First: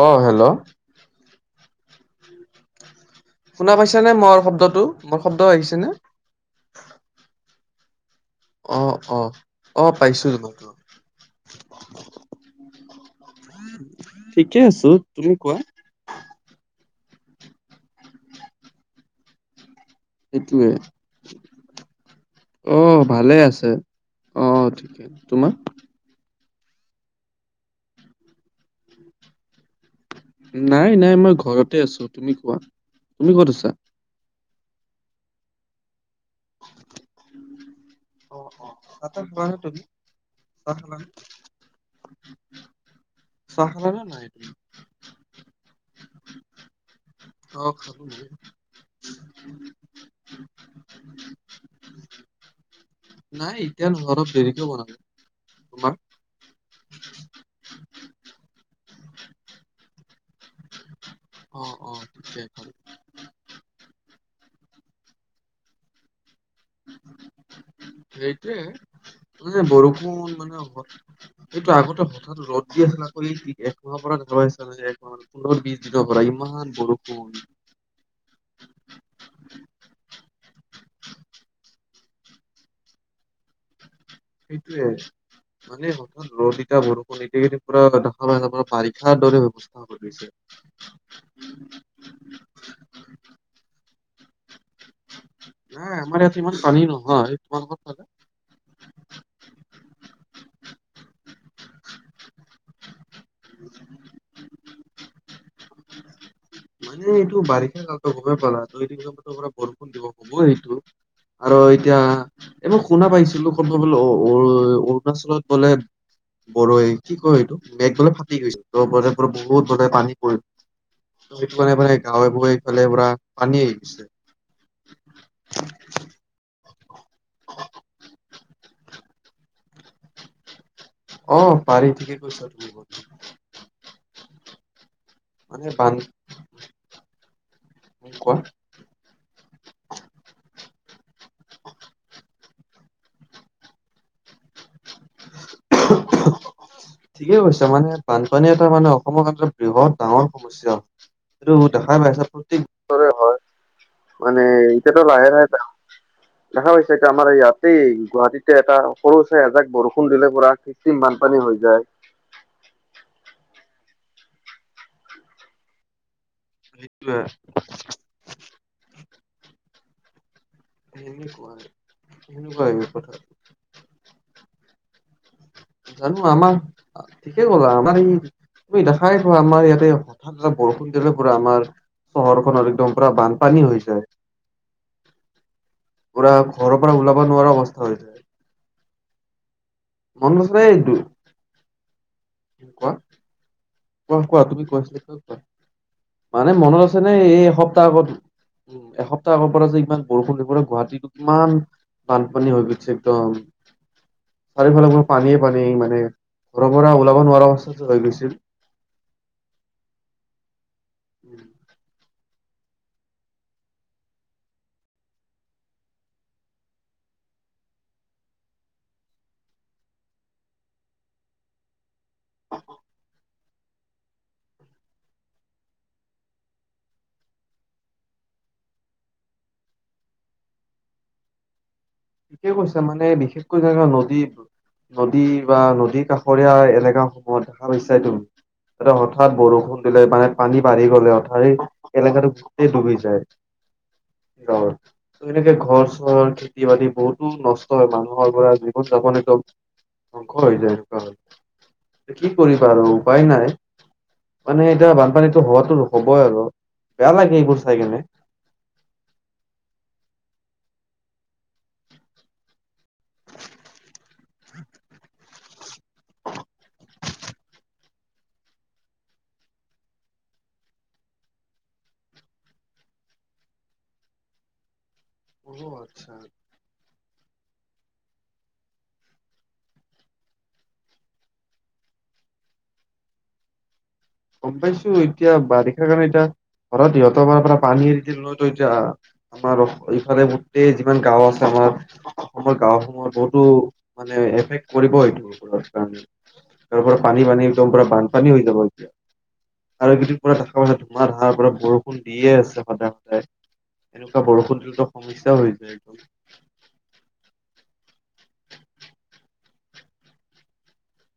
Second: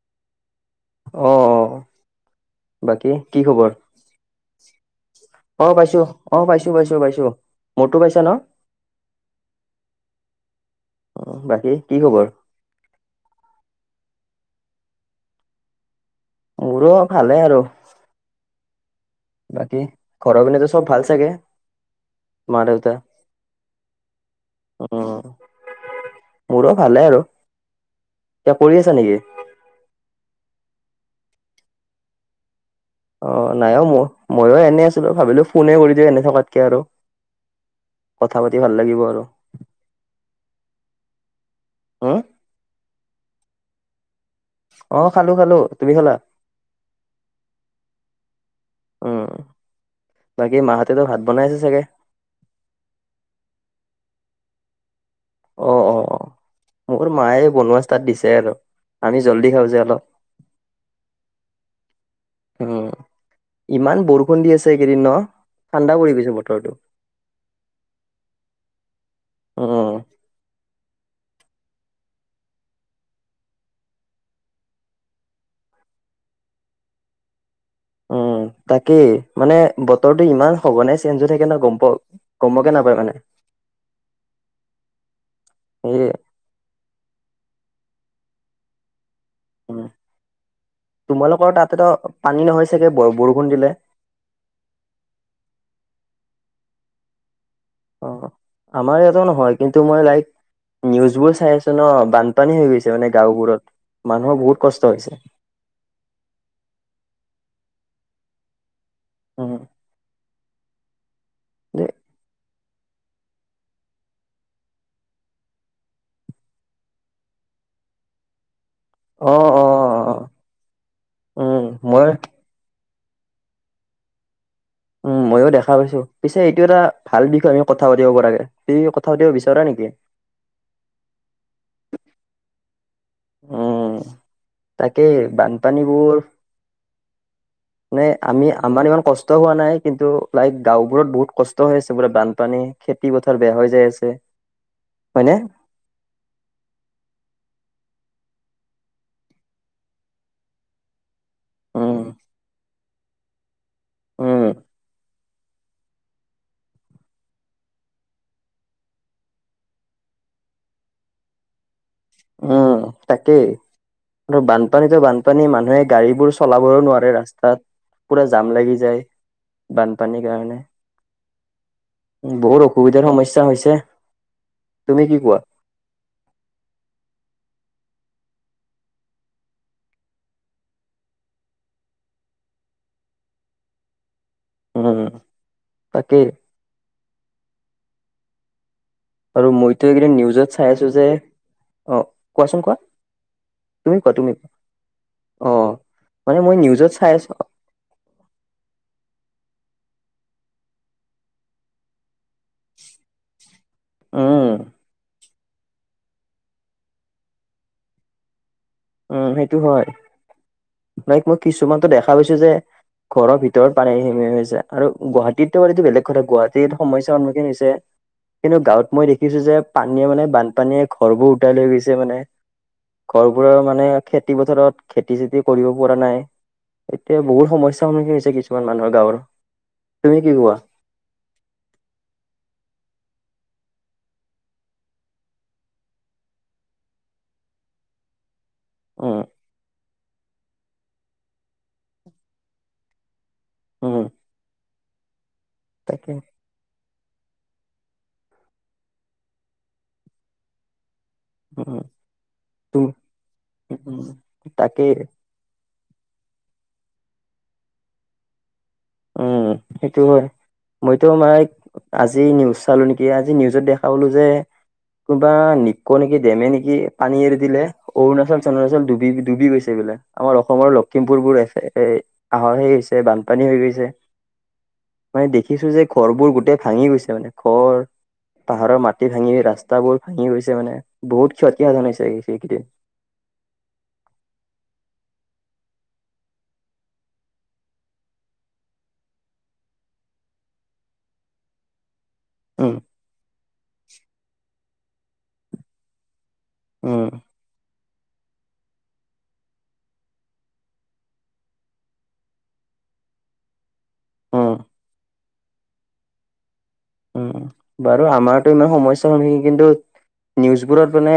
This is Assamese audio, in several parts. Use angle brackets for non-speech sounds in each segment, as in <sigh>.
অ', হেল্ল'। অ', অ', বাকী? কি খবৰ শুনা পাইছা নে, মৰ শব্দটো? মোৰ শব্দ অ', আহিছেনে পাইছো। অ, পাইছো পাইছো পাইছো। মোৰতো পাইছা? ন অ', অ'। অ, পাইছো তোমাৰতো। অ বাকী কি খবৰ ঠিকে আছো, তুমি কোৱা? মোৰো ভালে আৰু, বাকী? ঘৰৰ পিনেতো চব ভাল চাগে? মা দেউতা অহ ভালেই আছে। অহ ঠিকে, উম তোমাৰ? মোৰো ভালে আৰু, কিবা কৰি আছা নেকি? নাই, নাই। মই ঘৰতে আছো, তুমি কোৱা? তুমি অ', ক'ত আছা নাই অ'। ম-মইও এনে আছিলো ভাবিলো, ফোনে কৰি দিও এনে থকাতকে আৰু। কথা অ', পাতি ভাল অ'। লাগিব <unintelligible> আৰু চাহ খালানা? উম চাহ খালানা নাই, তুমি? অহ খালো, খালো। তুমি, খালা? অ'। উম <unintelligible> বনাইছে চাগে? নাই এতিয়া নবনাও, অলপ দেৰিকে বনাম। অ অ তোমাৰ? অ মোৰ মায়ে বনোৱা ষ্টাৰ্ট দিছে আৰু, আমি জলদি খাওঁ যে অলপ। অ', অ'। ঠিকে উম, ইমান বৰষুণ দি আছে এইকেইদিন নহ, ঠাণ্ডা পৰি গৈছে বতৰ। সেইটোৱে, মানে উম বৰষুণ মানে। <inaudible> এইটো আগতে ভঠাৎ ৰ'দ দি আছিলে। আকৌ এই ঠিক একমাহৰ পৰা <unintelligible> পোন্ধৰ বিশ দিনৰ পৰা, ইমান। ইমান, বৰষুন। অ'। উম, তাকেই। মানে, বতৰটো ইমান সঘনাই চেঞ্জ হৈ থাকে নহ গম প গমকে নাপায় মানে। <inaudible> সেইটোয়ে, মানে সেয়ে হঠাৎ ৰ'দ। এতিয়া বৰষুণ তেই পুৰা দেখা পাই নাৰ বাৰিষাৰ দৰে ব উম ব্যৱস্থা হৈ গৈছে। তোমালোকৰ তাতে ত' পানী নহয় চাগে, বৰষুণ দিলে? নাই, আমাৰ ইয়াত সীমান পানী নহয়। তোমালোকৰ ফালে? অ', আমাৰ ইয়াতেও নহয়। কিন্তু, মই লাইক। নিউজবোৰ চাই আছো নহ, বানপানী হৈ গৈছে মানে গাঁওবোৰত। মানুহৰ বহুত কষ্ট হৈছে। মানে এইটো বাৰিষা কালত গমেই পালা। ত' এইটো কৰা উম বৰষুণ দিৱস হ'বই এইটো। আৰু দে এতিয়া, এইবোৰ শুনা পাইছিলো ক'ত বাত বোলে অ-অৰুণাচলত বোলে। <unintelligible> কি কৈ এইটো মেঘ বোলে ফাটি গৈছে? ত' <unintelligible> পৰা অ অ বহুত বজাই অ পানী পৰিল। ত' সেইটো উম কাৰণে মানে, মই গাঁৱে বোৰে। <unintelligible> পৰা পানী আহিছে। উম ময়ো দেখা পাইছো পিছে এইটো এটা ভাল বিষয়ে আমি কথা পাতিব পৰাকে, তুমি কথা পাতিব বিচাৰা নেকি? অ', পাৰি ঠিকে কৈছা তুমি এইবোৰ। তাকে মানে বান বানপানীবোৰ? মানে, কোৱা আমি আমাৰ ইমান কষ্ট হোৱা নাই। কিন্তু, লাইক। গাঁওবোৰত বহুত কষ্ট হৈ আছে। পুৰা বানপানী, খেতি পথাৰ বেয়া হৈ যায় আছে। হয়নে ঠিকেই কৈছা মানে? বানপানী এটা মানে অসমৰ এটা বৃহৎ ডাঙৰ সমস্যা, এইটো দেখা উম পাইছে প্ৰত্যেক বছৰে হয় <unintelligible> মানে উম এইটো এটা লাহে লাহে দেখা পাইছি এতিয়া আমাৰ ইয়াতেই গুৱাহাটীতে এটা সৰু ছাই এজাক বৰষুণ বৰষুণ দিলে পোৰা কৃত্ৰিম বানপানী হৈ যায়। উম তাকেই আৰু বানপানীতো বানপানী মানুহে গাড়ীবোৰ চলাবও নোৱাৰে সেইটোৱে ৰাস্তাত পুৰা জাম লাগি যায় বানপানীৰ কাৰণে সেনেকুৱাই বহুত সেনেকুৱাই অসুবিধাৰ কথা। সমস্যা হৈছে, তুমি কি কোৱা? জানো আমাৰ ঠিকে গ'ল আমাৰ এই তুমি দেখাই পোৱা আমাৰ ইয়াতে হঠাৎ এটা বৰষুণ দিলে পোৰা আমাৰ চহৰ খনত একদম পুৰা বানপানী হৈ যায়। উম তাকেই পোৰা ঘৰৰ পৰা ওলাব নোৱাৰাৰ অৱস্থা হৈ যায়। আৰু মইতো এইকেইদিন মনত নিউজত আছে নে চাই এই আছো দু যে, অ', কোৱাচোন কোৱা তুমি কোৱা তুমি কোৱা অ', মানে মই মনত নিউজত আছে চাই নে আছো এই এসপ্তাহ আগত উ এসপ্তাহ আগৰ পৰা যে ইমান বৰষুণ দিবলৈ গুৱাহাটীটো কিমান বানপানী হৈ গৈছে একদম উম চাৰিওফালে মোৰ পানী পানী মানে ঘৰৰ পৰা ওলাব নোৱাৰা অৱস্থা হৈ গৈছিল। উম সেইটো হয় লাইক মই কিছুমানতো দেখা পাইছো যে ঘৰৰ ভিতৰত পাৰে <unintelligible> পানী হৈ‌ যায় আৰু গুৱাহাটীতোটো বেলেগ কথা গুৱাহাটীত সমস্যাৰ সন্মুখীন হৈছে কিন্তু গাঁৱত মই দেখিছো যে পানীয়ে মানে বানপানীয়ে ঘৰবোৰ উটাই লৈ গৈছে মানে <unintelligible> মানে খেতি পথাৰত খেতি চেতি কৰিব পৰা নাই এতিয়া বহুত সমস্যাৰ সন্মুখীন হৈছে কিছুমান মানুহৰ গাঁৱৰ তুমি কি কোৱা <inaudible> ঠিকে কৈছো মানে বিশেষকৈ যেনে নদীত নদী বা নদী কাষৰীয়া এলেকা সমূহত দেখা পাইছা তুমি এ উম হঠাৎ বৰষুণ মানে পানী বাঢ়ি গ'লে অথ এলেকাটো গোটেই ডুবি যায়। উম ত এনেকে ঘৰ তাকে চহৰ খেতি -বাতি বহুতো নষ্ট হয় মানুহৰ পৰা জীৱন-যাপন এক ধ্বংস হৈ যায় উম <unintelligible> কি কৰিবা আৰু তুম উপায় নাই উম মানে তাকেই এতিয়া বানপানীটো হোৱাতো ৰ হ'বই আৰু বেয়া লাগে এইবোৰ চাই কেনে উম সেইটো হয় মইতো মাইক আজি নিউজ পালো নেকি আজি নিউজত দেখা পালো যে <inaudible> কোনোবা নিকো নেকি ডেমে নেকি পানী এৰি দিলে অৰুণাচল চৰুণাচল ডুবি ডুবি গৈছে বোলে আমাৰ অসমৰ লখিমপুৰ বোৰ এ আহে হৈছে বানপানী হৈ গৈছে মানে অ দেখিছো যে ঘৰ আচ্ছা বোৰ গোটেই ভাঙি গৈছে মানে ঘৰ পাহাৰৰ মাটি ভাঙি ৰাস্তাবোৰ ভাঙি গৈছে মানে বহুত ক্ষতি সাধন হৈছে সেইকেইদিন <inaudible> গম পাইছো এতিয়া বাৰিষাৰ কাৰণে এতিয়া হঠাৎ ইহঁতৰ ফালৰ পৰা পানী এৰি দিল ন‌ তহ এতিয়া আমাৰ ইফালে গোটেই যিমান গাওঁ আছে আমাৰ অ', অসমৰ উম গাঁওসমূহত বহুতো মানে এফেক্ট কৰিব এইটো <unintelligible> কাম তাৰ পৰা উম পানী পানী একদম পুৰা বানপানী হৈ যাব এতিয়া। আৰু কেইদিন পৰা দেখা পাছে ধুঁমা ধাৰাৰ পৰা বৰষুণ দিয়ে আছে সদায় সদায় এনেকুৱা উম বৰষুণ দিলেতো সমস্যাও হৈ যায় এইদম উম বাৰু আমাৰতো ইমান সমস্যা হয় নেকি কিন্তু নিউজবোৰত মানে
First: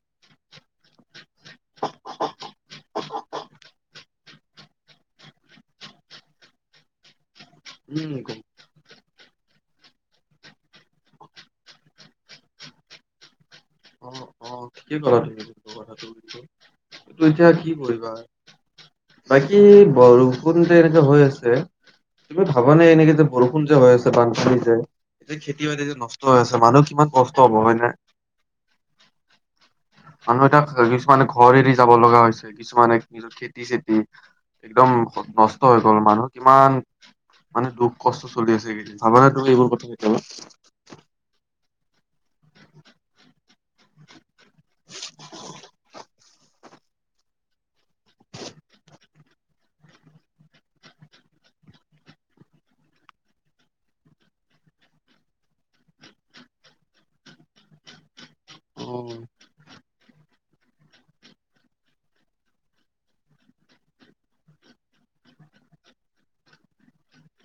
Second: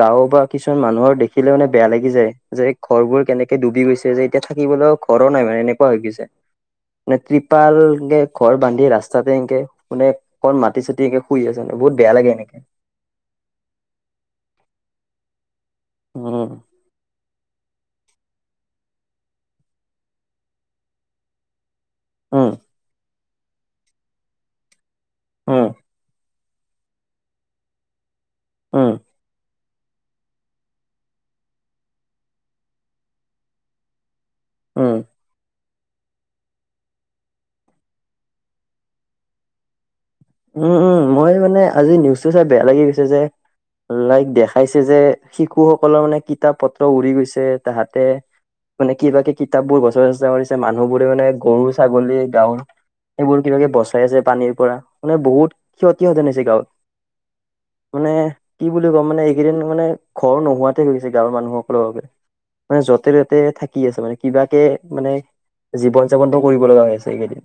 গাঁও বা কিছুমান মানুহৰ দেখি দেখিলে মানে বেয়া লাগি যায় যে ঘৰবোৰ কেনেকে ডুবি গৈছে যে এতিয়া থাকিবলৈও ঘৰো নাই মানে এনেকুৱা হৈ গৈছে মানে ত্ৰিপাল উম কে গম- ঘৰ বান্ধি ৰাস্তা তাতে এনেকে মানে অকণ মাটি চতি এনেকে শুই আছে মানে বহুত বেয়া লাগে এনেকে। অ' অ' কি কথা থাকে কথাটো উম এতিয়া কি কৰিবা, বাকী বৰষুণতে এনেকা হৈ আছে। তুমি উম ভাবা নে এনেকে যে বৰষুণ যে হৈ আছে বানপী যে যে খেতি উম বাতি যে নষ্ট হয় আছে মানুহ কিমান কষ্ট হব হয় ন? উম মানুহ এটা কিছুমানে ঘৰ এৰি যাব লগা হৈছে কিছুমানে নিজৰ খেতি চেতি একদম উম নষ্ট হৈ গ'ল মানুহ কিমান মানে দুখ কষ্ট চলি আছে এইকেইদিন চাবানে তোৰ এইবোৰ কথা কেতিয়াবা উম উম মই মানে আজি নিউজটো চাই বেয়া লাগি গৈছে যে। লাইক দেখাইছে যে শিশুসকলৰ মানে কিতাপ পত্ৰ উৰি গৈছে তাহাঁতে মানে কিবা কিব কিতাপবোৰ গচ চেচা কৰিছে মানুহবোৰে মানে গৰু ছাগলী গাঁৱৰ এইবোৰ কিবাকে বচাই আছে পানীৰ পৰা মানে বহুত ক্ষতি হতেনছেি গাঁৱত, মানে কি বুলি অ কওঁ মানে এইকেইদিন মানে ঘৰ নোহোৱাতে হৈ গৈছে গাঁৱৰ মানুহসকলৰ বাবে। মানে য'তে ত'তে থাকি আছে মানে কিবাকে মানে জীৱন যাপনতটো কৰিব লগা হৈ আছে এইকেইদিন,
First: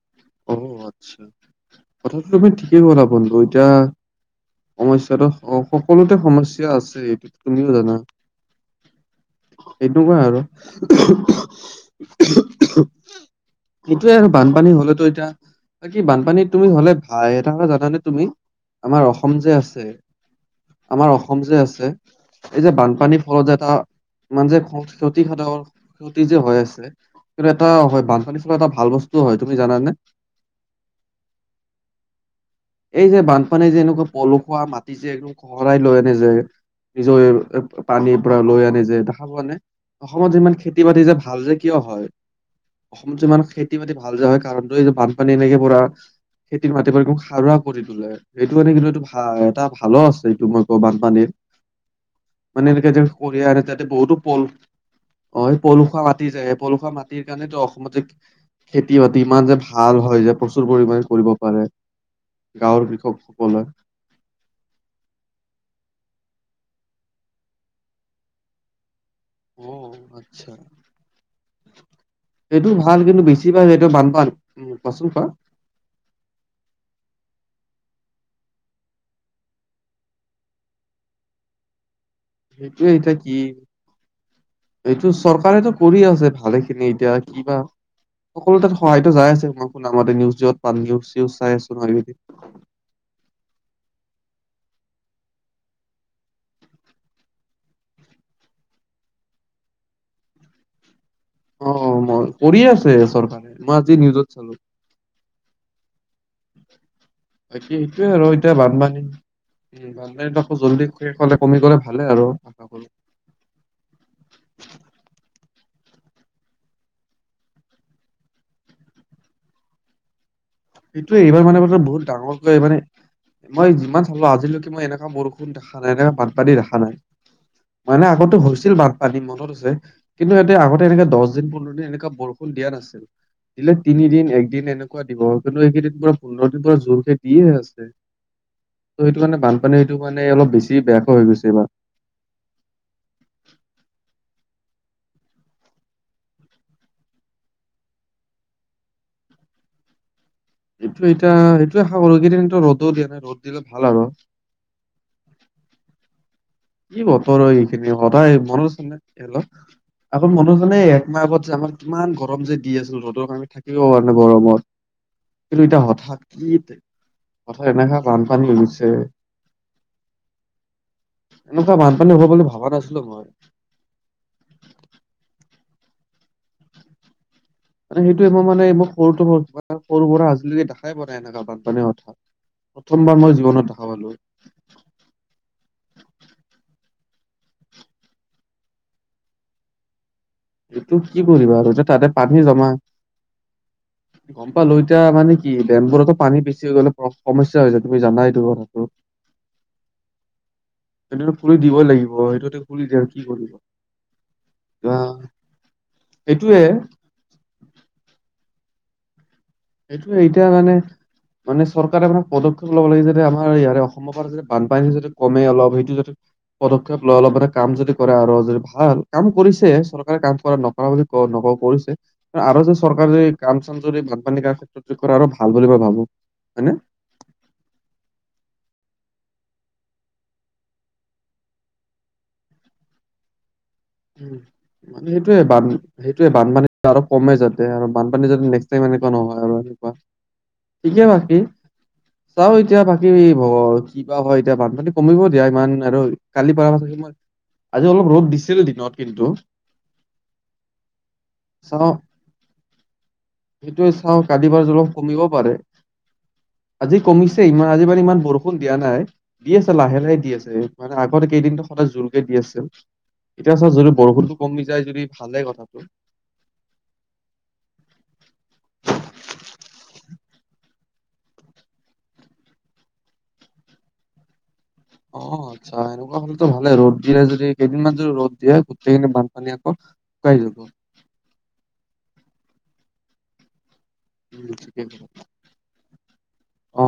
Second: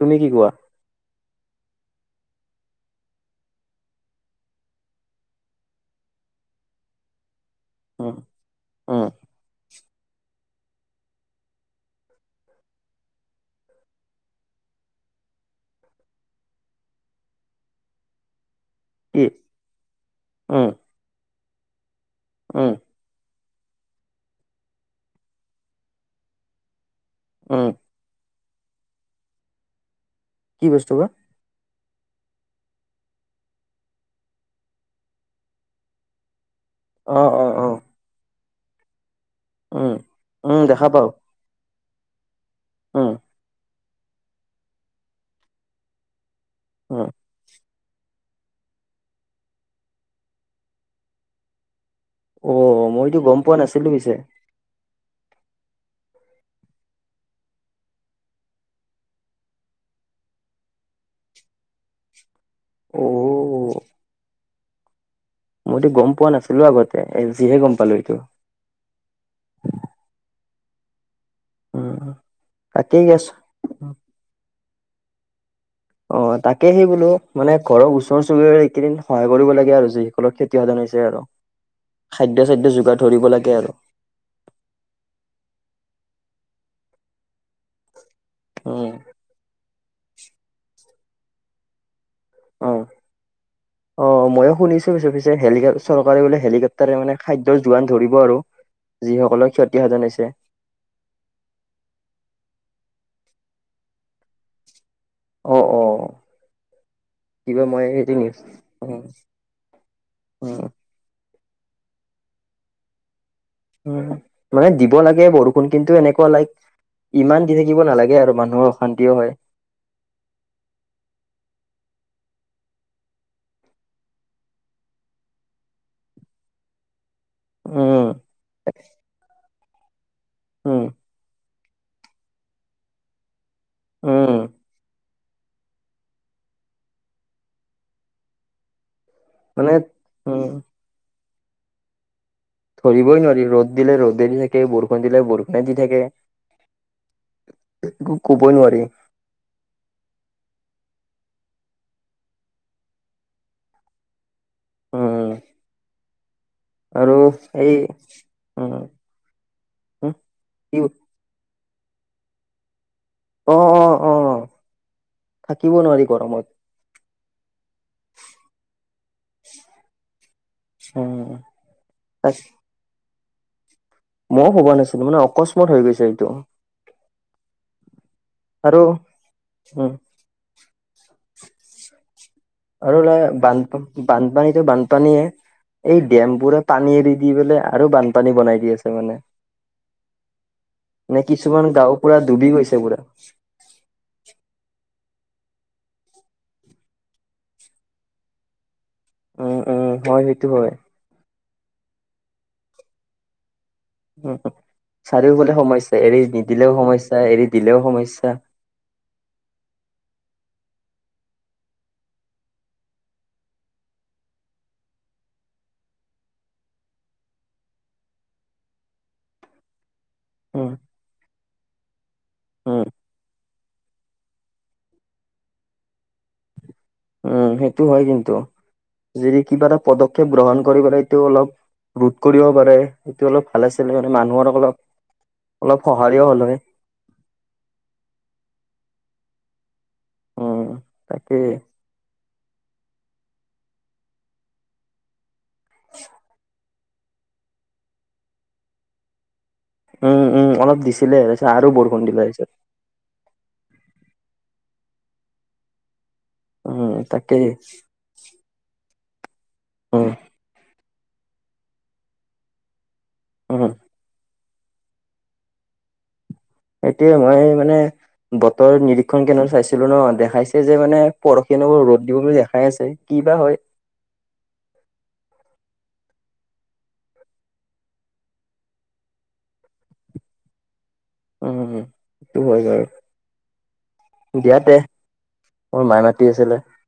তুমি কি কোৱা? আ কথাটো তুমি ঠিকেই হলা বন্ধু এতিয়া সমস্য়াাতটো সকলোতে সমস্যয়া আছে এইটোত তুমিও জানা, উম উম এনেুৱা আৰু এইটোয়ে আৰু বানপানী হলেতো এতিয়া বাকী বানপানীত তুমি হলে ভাই এটাটা জানানে তুমি আমাৰ কি অসম যে আছে, উম আমাৰ অসম যে আছে এই যে উম বানপানী ঘৰৰত এটা মানে যে ক্ষতিাধৰ ক্ষতি যে হৈ আছে। কিন্তু এটা উম হয় বানপানী চলৰ এটা ভাল বস্তুও হয় তুমি জানানে? কি বস্তু বা? এই যে বানপানী যে এনেকুৱা পলুসুৱা মাটি যে এক শহৰাই লৈ আনে যে। নিজৰ অ অ অ পানীৰ পৰা লৈ আনি যে দেখা পোৱা নাই উম অসমত যিমান উম খেতি দেখা বাতি পাও যে ভাল যে কিয় হয় উম অসমতো ইমান খেতি বাতি ভাল যোয় হয় কাৰণটো এই যে বানপানী এনেকে পোৰা। খেতিৰ মাতে প এ উম অকদম সাৰুৱা তোলে সেইটো কাৰানে কিন্তু এইটো ভ এটা ভালো আছে এইটো মই কওঁ বানপানীৰ। অ মানে এনেকে যে মইতো গম পোৱা কৰি তাতে নাছিলো পিছে বহুতো পল <inaudible> অ পলুসুৱা মাটি যায় স পলুসুৱা মাটিৰ কাৰণটো অসমতে খেতি বাতি ইমান যে ভাল হয় যে প্ৰচুৰ পৰিমামানে কৰিব পাৰে। গাঁৱৰ অ কৃষকসকলে। মইতো গম পোৱা নাছিলো আগতে এ আজিহে গম পালো এইটো। উ আচ্ছা। উম সেইটোও ভাল তাকেই কিন্তু আছ বেছি পায় সেইটো বান পা উ কোৱাচোন কোৱা। অ তাকে সেই বোলো মানে ঘৰৰ ওচৰ চুবুৰীয়াৰ এইকেইদিন সহায় কৰিব লাগে আৰু যিসকলৰ খেতি সাধন আৰু। খাদ্য চাদ্য সেইটো যোগাৰ এয়া, ধৰিব কি লাগে আৰু এইটো চৰকাৰেেতটো কৰি আছে। ভালে খিনি এতিয়া কিবা সকলো তাত উম সহায়তো যাই আছে আমাক ুামতে নিউজত নিউজ চাই আছো নহয় এইদি অ' অ'। অ' ময়ে শুনিছো পিছ পিছেিক চৰকাৰে বোলে হেলিকপটাৰে মানে খাদ্য জোৰান ধৰিব আৰু। যিসকলক ক্ষতিসাধাধনাই হৈছে। অ' মই কৰি আছে চৰকাৰে মই আজি নিউজত চালো। অ' অ'। কিবা মই এইটোয়ে হেৰি আৰু নিউজ এতিয়া উম বানপানী উ বানপানীত আকৌ উম জলদি খ সিফালে কমি গ'লে ভালে আৰু। <unintelligible> উম মানে দিব লাগে বৰষুণ কিন্তু এনেকুৱা লাইক। ইমান দি থাকিব নালাগে আৰু মানুহৰ অশান্তিও হয়। সেইটোয়ে এইবাৰ মানে ব বহুত ডাঙৰকৈ মানে। মই যিমান চালো আজিলৈকে মই এনেকুৱা বৰষুণ দেখা নাই এনেকুৱা বানপানী দেখা নাই। উম মানে আগতো হৈছিল বানপানী মনত আছে কিন্তু এতিয়া উম আগতে এনেকে দহ দিন পোন্ধৰ। এনেকুৱা বৰষুণ দিয়া নাছিল দিলে তিনিদিন উম একদিন এনেকুৱা দিব। কিন্তু এইকেইদিন পৰা পোন্ধৰ দিনৰ পৰা জোৰকে দিয়ে আছে। ত' সেইটো কাৰনে মানে বানপানীটো মানে উম অলপ বেছি বেয়াকৈ হৈ গৈছে এইবাৰ। ধৰিবই নোৱাৰি ৰ'দ দিলে ৰ'দে দি থাকে বৰষুণ দিলে বৰষুণে দি থাকে। একো ক'বই নোৱাৰি। এইটো এতিয়া <unintelligible> কৰো কেইদিনো ৰ'দো দিয়া নাই ৰ'দ দিলে ভাল আৰু। অ। কি বতৰ এইখিনি সদায় মনত উম আছে নে এই হলে। উম, আকৌ মানুহ কি জনে একমাহ আগত যে আমাক কিমান গৰম যে দি আছিল ৰ'দ। আমি অ থাকিব অ পৰা অ নাই গৰমত। কিন্তু থাকিব এতিয়া নোৱাৰি হঠাৎ গৰমত কি হঠাৎ এনেকা বানপানী হৈছে। অ। এনেকুৱা বানপানী হব বুলি ভাবা নাছিলো মই। মইও ভবা নাছিলো মানে অকস্মাত হৈ গৈছে এইটো। সেইটো মই মানে আৰু মোৰ সৰুটো উম সৰুৰ পৰা আজিলৈকে দেখাই পোৱা নাই এনেকা বানপানি। আৰু বানপান বানপানীতো বানপানীয়ে এই ডেমবোৰে পানী এৰি। দি পেলাই আৰু বানপানী বনাই দি আছে মানে। এইটো নে কি কৰিবা কিছুমান আৰু যে গাঁও তাতে পুৰা পানী ডুবি জমা গৈছে পুৰা গম পালোঁ। এতিয়া মানে কি ডেমবোৰতো পানী বেছি হৈ গ'লে সমস্যা হৈ যায় তুমি জানা এইটো কথাটো। অ অ হয় সেইটো হয়। সেইটো খুলি দিবই লাগিব সেইটো খুলি দিয় আৰু কি কৰিব। উম অ' চাৰিওফালে সমস্যা এৰি সেইটোয়ে নিদিলেও সমস্যা এৰি দিলেও সমস্যা। সেইটোয়ে এতিয়া মানে। মানে চৰকাৰে মানে পদক্ষেপ ল'ব লাগে যাতে আমাৰ ইয়াৰে অসমৰ পৰা যাতে বানপানী যাতে কমে অলপ সেইটো য। পদক্ষেপ লয় অলপ মানে কাম যদি কৰে আৰু যদি ভাল কাম কৰিছে চৰকাৰ। <unintelligible> কাম কৰা উম নকৰা বুলি নকওঁ কৰিছে আৰু যে উম চৰকাৰে দি কাম চাম যদি বানপানী। <unintelligible> কৰে আৰু ভাল বুলি মই ভাবো হয় নে। উ সেইটো হয় কিন্তু। যদি কিবা এটা পদক্ষেপ গ্ৰহণ কৰিব পাৰে এইটো অলপ ৰোধ কৰিব পাৰে এইটো অলপ। ভাল আছিলে মানে উম মানুহৰ অলপ মানে সেইটোয়ে বান অলপ সহায়ো সেইটোয়ে হ'ল হয় বানপানী আৰু কমে যাতে আৰু বানপানী যাতে নেক্স টাইম এনেকা। নহয় আৰু এনেকুৱা উম ঠিকে বাকী। তাকেই চাওঁ এতিয়া বাকী কিবা হয় এতিয়া বানপানী কমিব দিয়া ইমান আৰু কালি পৰা। আজি অলপ ৰ'দ দিছিল দিনত কিন্তু। উম উম অলপ দিছিলে আৰু চাও বৰষুণ দিলে ষ্টাৰ্ট। কালিৰপৰা যদি অলপ কমিব পাৰে উম, আজি তাকেই কমিছে ইমান আজি মানে ইমান বৰষুণ দিয়া নাই। দি আছে লাহে উম, লাহে দি আছে মানে আগতে কেইদিন সদায় জোৰকে দি আছে। এতিয়া উম, চা যদি বৰষুণটো কমি যায় যদি ভালে কথাটো। সেইটোৱে মই মানে বতৰ নিৰীক্ষণ কেন্দ্ৰত চাইছিলোঁ নহ দেখাইছে যে মানে। পৰহি নহ ৰ'দ দিব বুলি দেখাই আছে কিবা হয়। অ আচ্ছা এনেকুৱা হলেতো ভালে ৰ'দ দিয়ে যদি কেইদিনমান যদি ৰ'দ দিয়ে গোটেইখিনি বানপানী আকৌ। কাইলৈ। উ সেইটো হয় যায়। উম, দিয়া দে ঠিকে ক'লা। মোৰ মাই মাতি আছিলে। অ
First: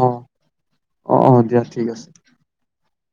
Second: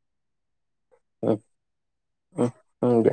অ অ উম, দিয়া ঠিক আছে। উম, উম, দিয়া।